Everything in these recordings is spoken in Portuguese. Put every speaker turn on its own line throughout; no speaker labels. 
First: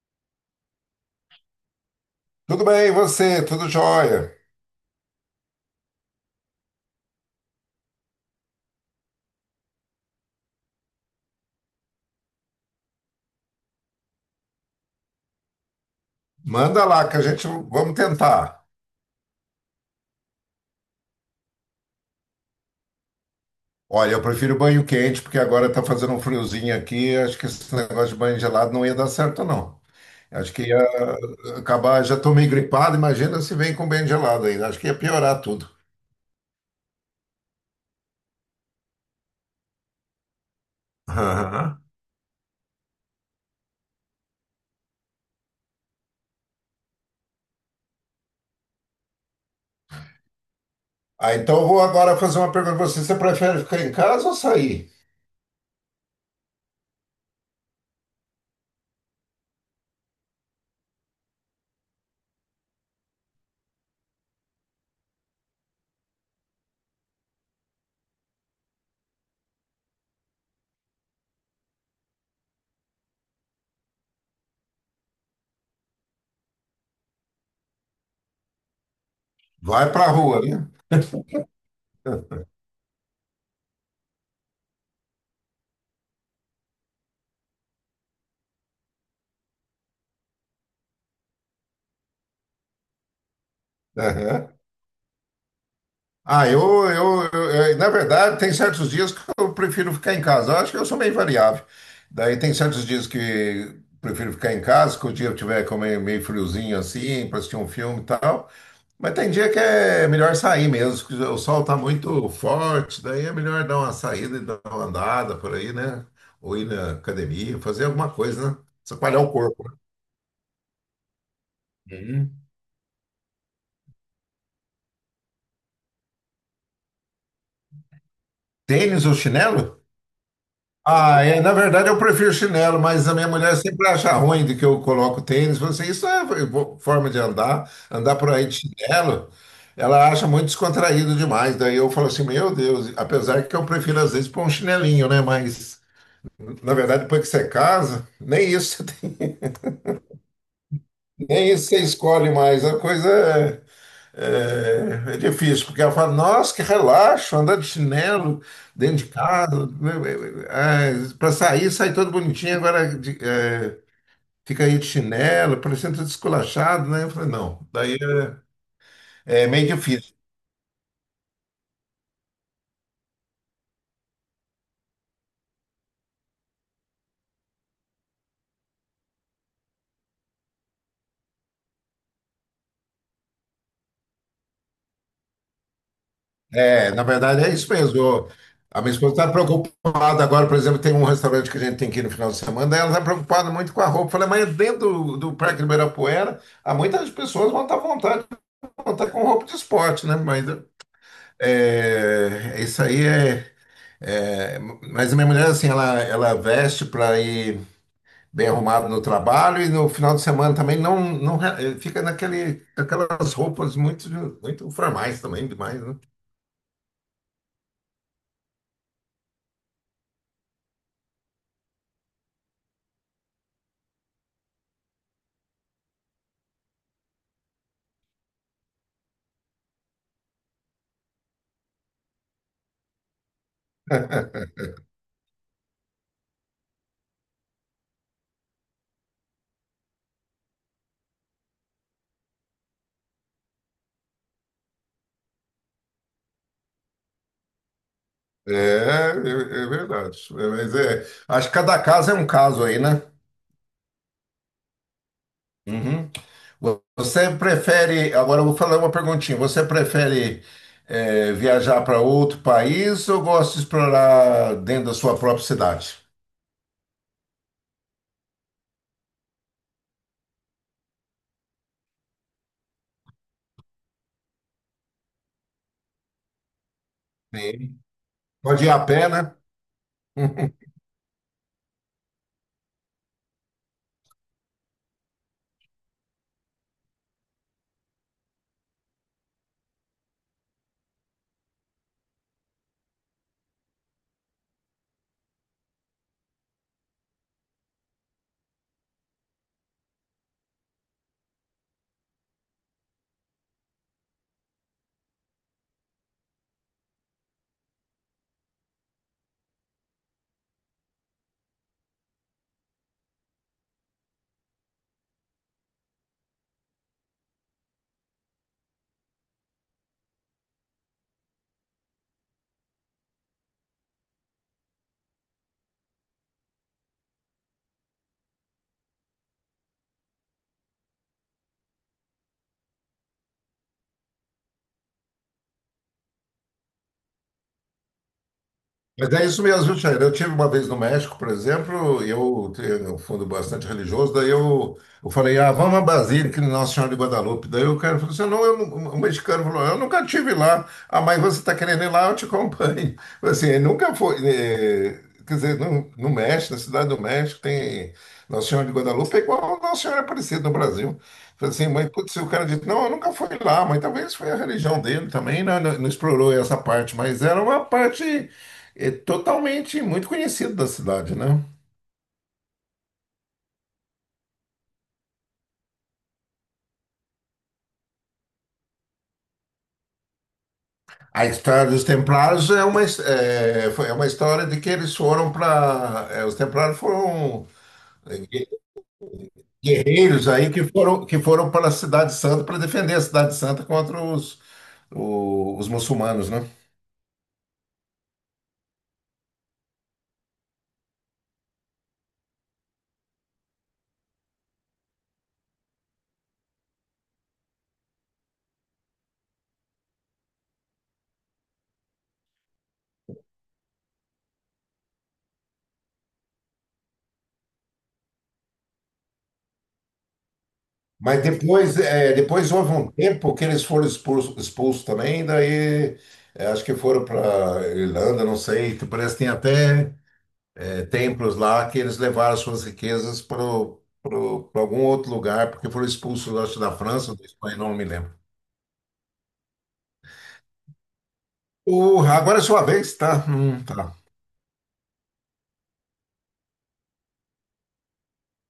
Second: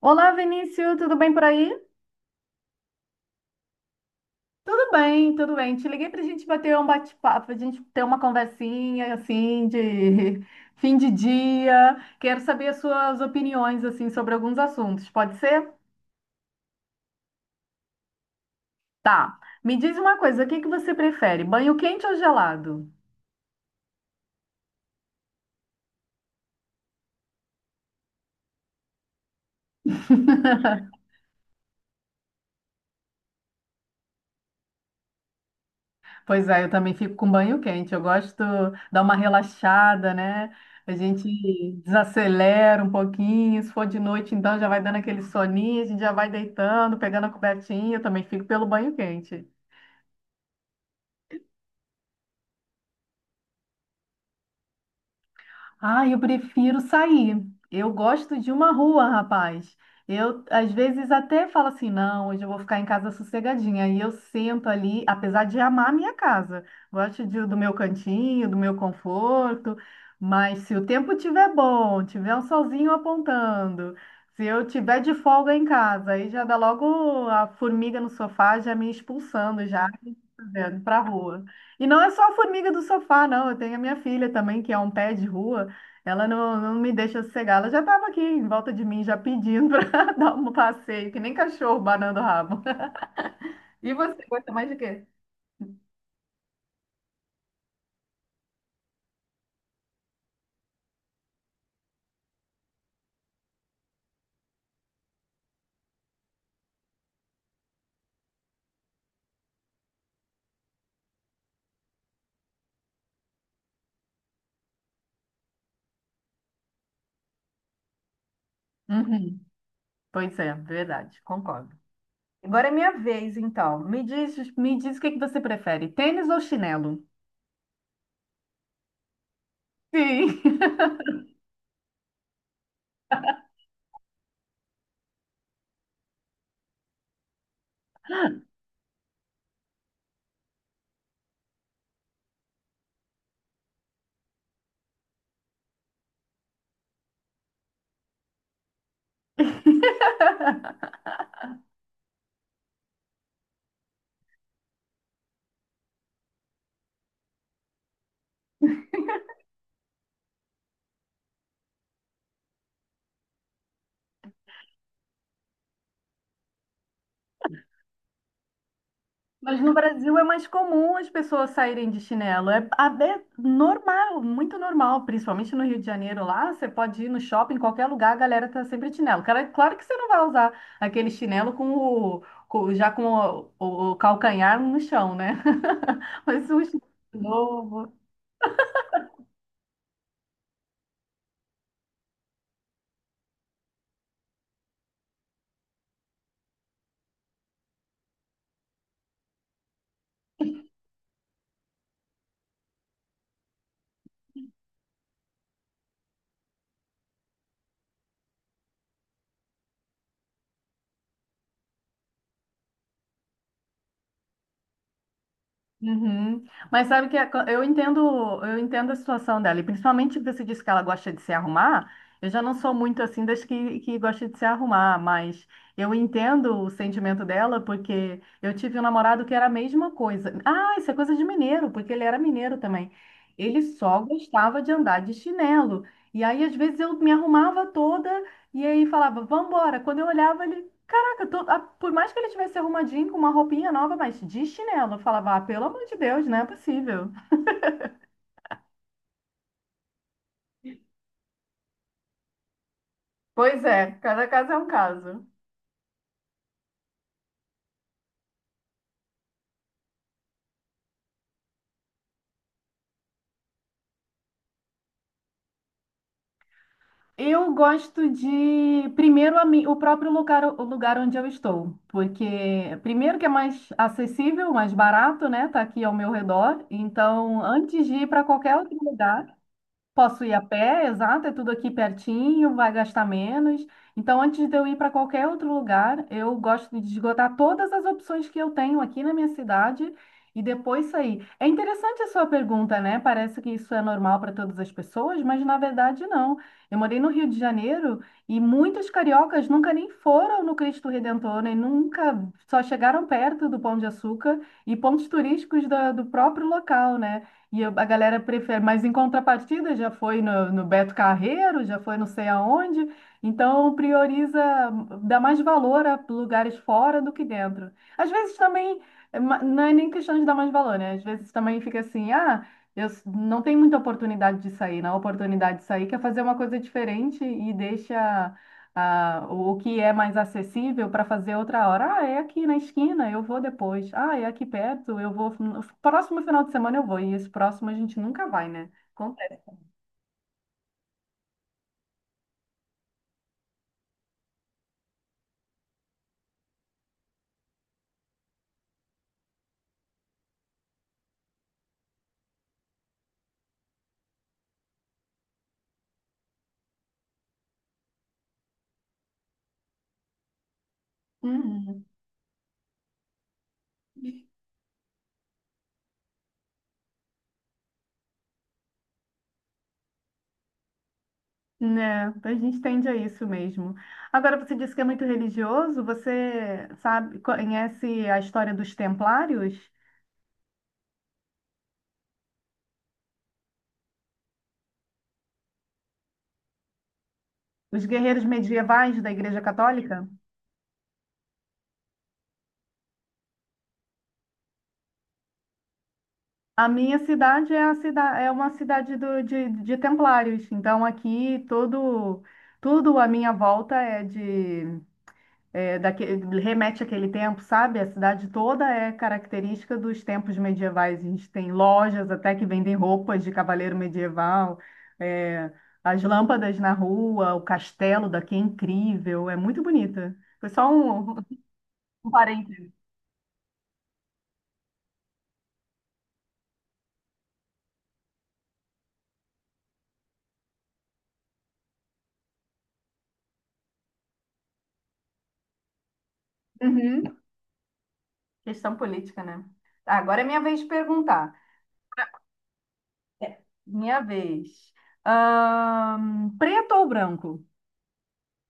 Olá, Vinícius, tudo bem por aí?
Tudo bem, e você? Tudo jóia?
Tudo bem, tudo bem. Te liguei para a gente bater um bate-papo, a gente ter uma conversinha assim de fim de dia. Quero saber as suas opiniões assim sobre alguns assuntos. Pode ser?
Manda lá que a gente vamos tentar.
Tá. Me diz uma coisa, o que que você prefere, banho quente ou gelado?
Olha, eu prefiro banho quente porque agora tá fazendo um friozinho aqui. Acho que esse negócio de banho gelado não ia dar certo, não. Acho que ia acabar. Já tô meio gripado, imagina se vem com banho gelado ainda. Acho que ia piorar tudo.
Pois é, eu também fico com banho quente. Eu gosto de dar uma relaxada, né? A gente
Aham.
desacelera um pouquinho. Se for de noite, então já vai dando aquele soninho, a gente já vai deitando, pegando a cobertinha. Eu também fico pelo banho quente.
Ah, então eu vou agora fazer uma pergunta pra você. Você prefere ficar em casa ou sair?
Ah, eu prefiro sair. Eu gosto de uma rua, rapaz. Eu, às vezes, até falo assim: não, hoje eu vou ficar em casa sossegadinha. E eu sento ali, apesar de amar a minha casa, gosto do meu cantinho, do meu conforto. Mas se o tempo tiver bom, tiver um solzinho apontando, se eu tiver de folga em casa, aí já dá logo a formiga no sofá já me expulsando, já
Vai pra rua, né?
para a rua. E não é só a formiga do sofá, não. Eu tenho a minha filha também, que é um pé de rua. Ela não, não me deixa sossegar. Ela já estava aqui em volta de mim, já pedindo para dar um passeio, que nem cachorro banando o rabo. E você gosta
Aham.
mais de quê?
Ah, na verdade, tem certos dias que eu prefiro ficar em casa. Eu acho que eu sou meio variável. Daí tem certos dias que prefiro ficar em casa, que o dia tiver como meio friozinho assim, para assistir um filme e tal. Mas tem dia que é melhor sair mesmo, que o sol tá muito forte, daí é melhor dar uma saída e dar uma andada por aí, né? Ou ir na academia, fazer alguma coisa, né? Espalhar o
Uhum.
corpo. Né?
Pois é, verdade, concordo.
Uhum.
Agora é minha vez, então. Me diz o que que você prefere, tênis ou chinelo?
Tênis ou chinelo?
Sim.
Ah, é, na verdade eu prefiro chinelo, mas a minha mulher sempre acha ruim de que eu coloco tênis. Fala assim, isso é forma de andar, andar por aí de chinelo. Ela acha muito descontraído demais. Daí eu falo assim, meu Deus, apesar que eu prefiro às vezes pôr um chinelinho, né? Mas na verdade depois que você casa, nem isso, nem isso você escolhe mais. A coisa é É, é difícil, porque ela fala, nossa, que relaxo, andar de chinelo dentro de casa, para sair, sai todo bonitinho, fica aí de chinelo, parecendo todo esculachado, né? Eu falei, não, daí é
Mas
meio
no
difícil.
Brasil é mais comum as pessoas saírem de chinelo. É, é normal, muito normal, principalmente no Rio de Janeiro lá. Você pode ir no shopping, em qualquer lugar, a galera tá sempre de chinelo. Cara, claro que você não vai usar aquele chinelo já com o calcanhar no chão, né? Mas um chinelo
É, na verdade é isso
novo.
mesmo. A minha esposa está preocupada agora, por exemplo, tem um restaurante que a gente tem que ir no final de semana, daí ela está preocupada muito com a roupa. Eu falei, mas dentro do Parque Ibirapuera, há muitas pessoas vão estar à vontade, vão estar com roupa de esporte, né? Mas é, isso aí é, é, mas a minha mulher, assim, ela veste para ir bem arrumada no trabalho e no final de semana também não fica aquelas roupas muito formais também, demais, né?
Uhum. Mas sabe que eu entendo a situação dela, e principalmente que você disse que ela gosta de se arrumar. Eu já não sou muito assim das que gosta de se arrumar, mas eu entendo o sentimento dela, porque eu tive um namorado que era a mesma coisa. Ah, isso é coisa de mineiro, porque ele era mineiro também. Ele só gostava de andar de chinelo. E aí, às vezes, eu me arrumava toda e aí falava, vambora. Quando eu olhava, ele, caraca, por mais que ele tivesse arrumadinho com uma roupinha nova, mas de chinelo, eu falava, ah, pelo amor de Deus, não é possível.
É, é, é verdade. É, mas é, acho que cada caso é um caso aí, né?
Pois é, cada caso é um caso.
Uhum. Você prefere, agora eu vou falar uma perguntinha. Você prefere viajar para outro país ou gosta de explorar dentro da sua própria cidade?
Eu gosto de, primeiro, o próprio lugar, o lugar onde eu estou, porque, primeiro, que é mais acessível, mais barato, né? Tá aqui ao meu redor. Então,
Sim.
antes de ir para qualquer
Pode ir
outro
a pé, né?
lugar. Posso ir a pé, exato, é tudo aqui pertinho, vai gastar menos. Então, antes de eu ir para qualquer outro lugar, eu gosto de esgotar todas as opções que eu tenho aqui na minha cidade e depois sair. É interessante a sua pergunta, né? Parece que isso é normal para todas as pessoas, mas na verdade não. Eu morei no Rio de Janeiro e muitos cariocas nunca nem foram no Cristo Redentor, nem nunca só chegaram perto do Pão de Açúcar e pontos turísticos do próprio local, né? A galera prefere, mas em contrapartida já foi no Beto Carreiro, já foi não sei aonde, então prioriza, dá mais valor a lugares fora do que dentro. Às vezes também, não é nem questão de dar mais valor, né? Às vezes também fica assim, ah, não tem muita oportunidade de sair, não. A oportunidade de sair quer fazer uma coisa diferente e deixa o que é mais acessível para fazer outra hora. Ah, é aqui na esquina, eu vou depois. Ah, é aqui perto, eu vou. No próximo final de semana eu vou. E esse próximo a gente nunca vai, né?
Mas é isso
Acontece.
mesmo, viu, Chaira? Eu tive uma vez no México, por exemplo, eu tenho um fundo bastante religioso, eu falei, ah, vamos a Basílica de Nossa Senhora de Guadalupe. Daí o cara falou assim, não, eu, não- o mexicano falou, eu nunca tive lá. Ah, mas você está querendo ir lá, eu te acompanho. Assim, ele nunca foi, quer dizer, no México, na Cidade do México, tem Nossa Senhora de Guadalupe, é igual a Nossa Senhora Aparecida no Brasil. Falei assim,
Uhum.
mas putz, o cara disse, não, eu nunca fui lá, mas talvez foi a religião dele também, né? Não, não explorou essa parte, mas era uma parte é totalmente muito conhecido da cidade, né?
Né, a gente tende a isso mesmo. Agora, você disse que é muito religioso, você sabe, conhece a história dos templários,
A história dos Templários é uma, his- é, foi- é uma história de que eles foram para. Os Templários foram
os
é,
guerreiros
gue-
medievais da Igreja Católica?
guerreiros aí que foram para a Cidade Santa para defender a Cidade Santa contra os muçulmanos, né?
A minha cidade é uma cidade de templários, então aqui tudo à minha volta é daque- remete àquele tempo, sabe? A cidade toda é característica dos tempos medievais. A gente tem lojas até que vendem roupas de cavaleiro medieval, é, as lâmpadas na rua, o castelo daqui é incrível, é muito bonita. Foi só um, um
Mas depois,
um
é, depois
parênteses.
houve um tempo que eles foram expulsos também, daí é, acho que foram para Irlanda, não sei, que parece que tem até templos lá que eles levaram suas riquezas para algum outro lugar, porque foram expulsos eu acho, da França,
Uhum.
da Espanha, não me lembro.
Questão política, né? Agora é minha vez de perguntar.
O, agora é sua vez, tá?
É,
Tá.
Minha vez. Preto ou branco?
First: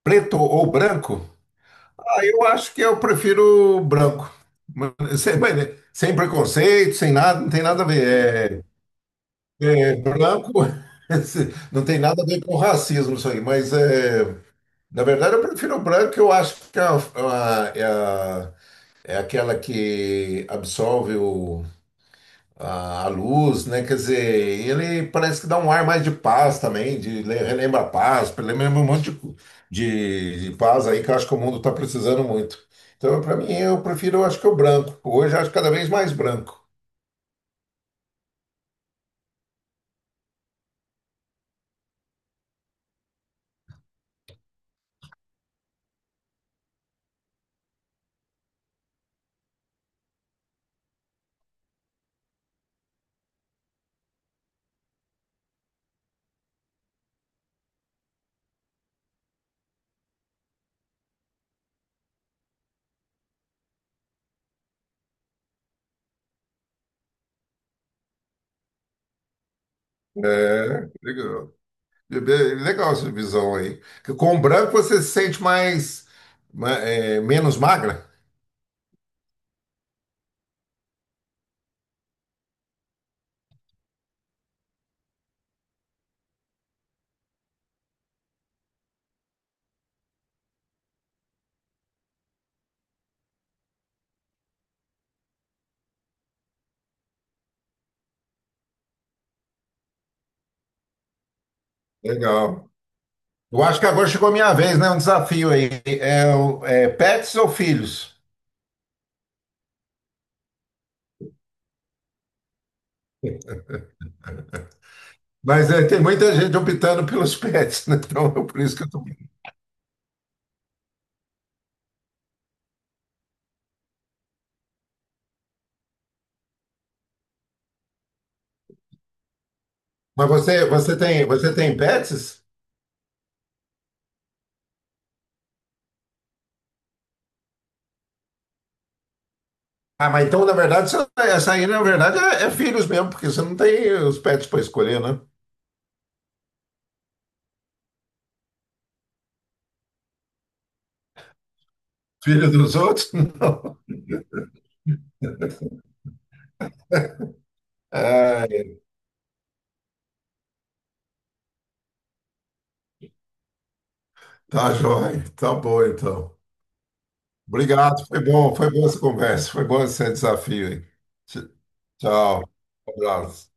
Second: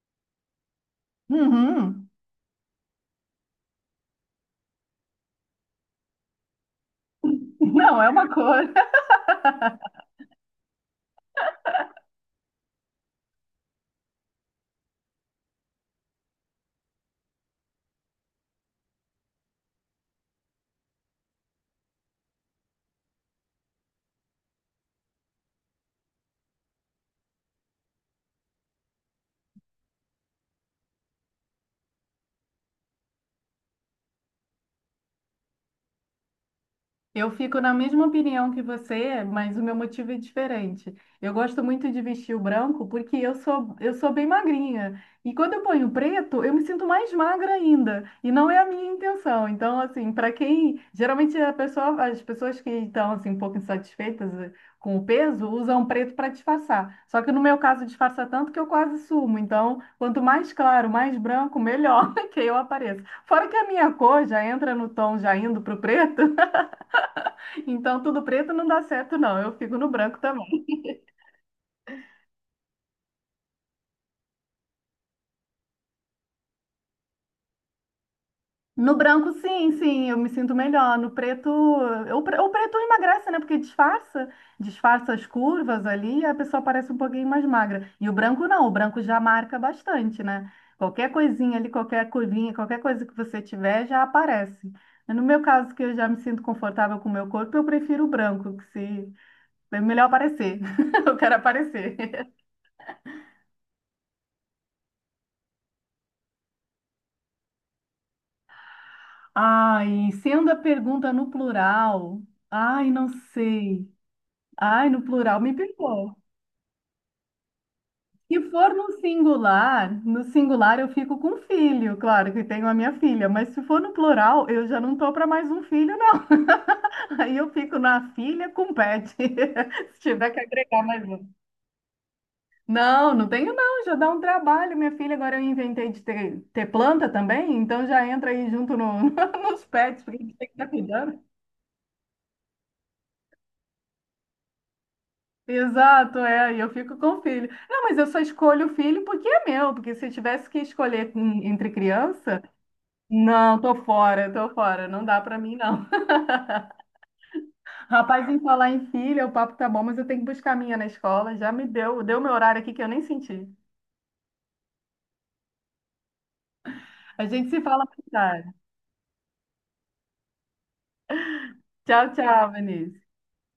Preto ou branco?
Uhum.
Ah, eu acho que eu prefiro branco. Mas, sem, mas, né, sem preconceito, sem nada, não tem nada a
Não, é uma cor.
ver. Branco não tem nada a ver com racismo isso aí, mas é, na verdade eu prefiro o branco, eu acho que é aquela que absolve A a luz, né? Quer dizer, ele parece que dá um ar mais de paz também, relembra a paz, relembra um monte de paz aí que eu acho que o mundo está precisando muito. Então, para mim, eu prefiro, eu acho que o branco. Hoje, eu acho cada vez mais branco.
Eu fico na mesma opinião que você, mas o meu motivo é diferente. Eu gosto muito de vestir o branco porque eu sou bem magrinha. E quando eu ponho preto, eu me sinto mais magra ainda. E não é a minha intenção. Então, assim, para quem. Geralmente a pessoa, as pessoas que estão assim, um pouco insatisfeitas com o peso usam preto para disfarçar. Só que no meu caso, disfarça tanto que eu quase sumo. Então, quanto mais claro, mais branco, melhor que eu apareço. Fora que a minha cor já entra no tom já indo para o preto. Então, tudo preto não dá certo, não. Eu fico no branco também.
É, legal. Legal essa visão aí. Que com o branco você se sente menos magra.
No branco, sim, sim, eu me sinto melhor. No preto, o preto emagrece, né? Porque disfarça as curvas ali e a pessoa parece um pouquinho mais magra. E o branco não, o branco já marca bastante, né? Qualquer coisinha ali, qualquer curvinha, qualquer coisa que você tiver já aparece. No meu caso, que eu já me sinto confortável com o meu corpo, eu prefiro o branco, que se é melhor aparecer. Eu quero aparecer.
Legal. Eu acho que agora chegou a minha vez, né? Um desafio aí. Pets ou filhos?
Ai, sendo a pergunta no plural, ai, não sei. Ai, no plural me
Mas é, tem
pegou.
muita gente optando pelos pets, né? Então, é
Se
por
for
isso que
no
eu tô.
singular, no singular eu fico com filho, claro que tenho a minha filha, mas se for no plural, eu já não tô para mais um filho, não. Aí eu fico na filha com pet, se
Mas
tiver que agregar mais um.
você tem pets?
Não, não tenho não, já dá um trabalho, minha filha. Agora eu inventei de ter planta também, então já entra aí junto no, nos pets,
Ah,
porque a
mas
gente
então,
tem
na
que estar
verdade,
cuidando.
essa aí, na verdade, é filhos mesmo, porque você não tem os pets para escolher, né?
Exato, é, e eu fico com o filho. Não, mas eu só escolho o filho porque é meu, porque se eu tivesse que escolher entre criança,
Filho dos outros?
não,
Não.
tô fora, não dá pra mim não. Rapaz, em falar
É,
em filho, o papo tá bom, mas eu tenho que buscar a minha na escola, já me deu meu horário aqui que eu nem senti.
tá joia. Tá bom, então.
A gente se fala mais
Obrigado, foi
tarde.
bom, foi boa essa conversa, foi bom esse desafio aí. Tch-
Tchau,
Tchau.
tchau,
Um
Vinícius.
abraço.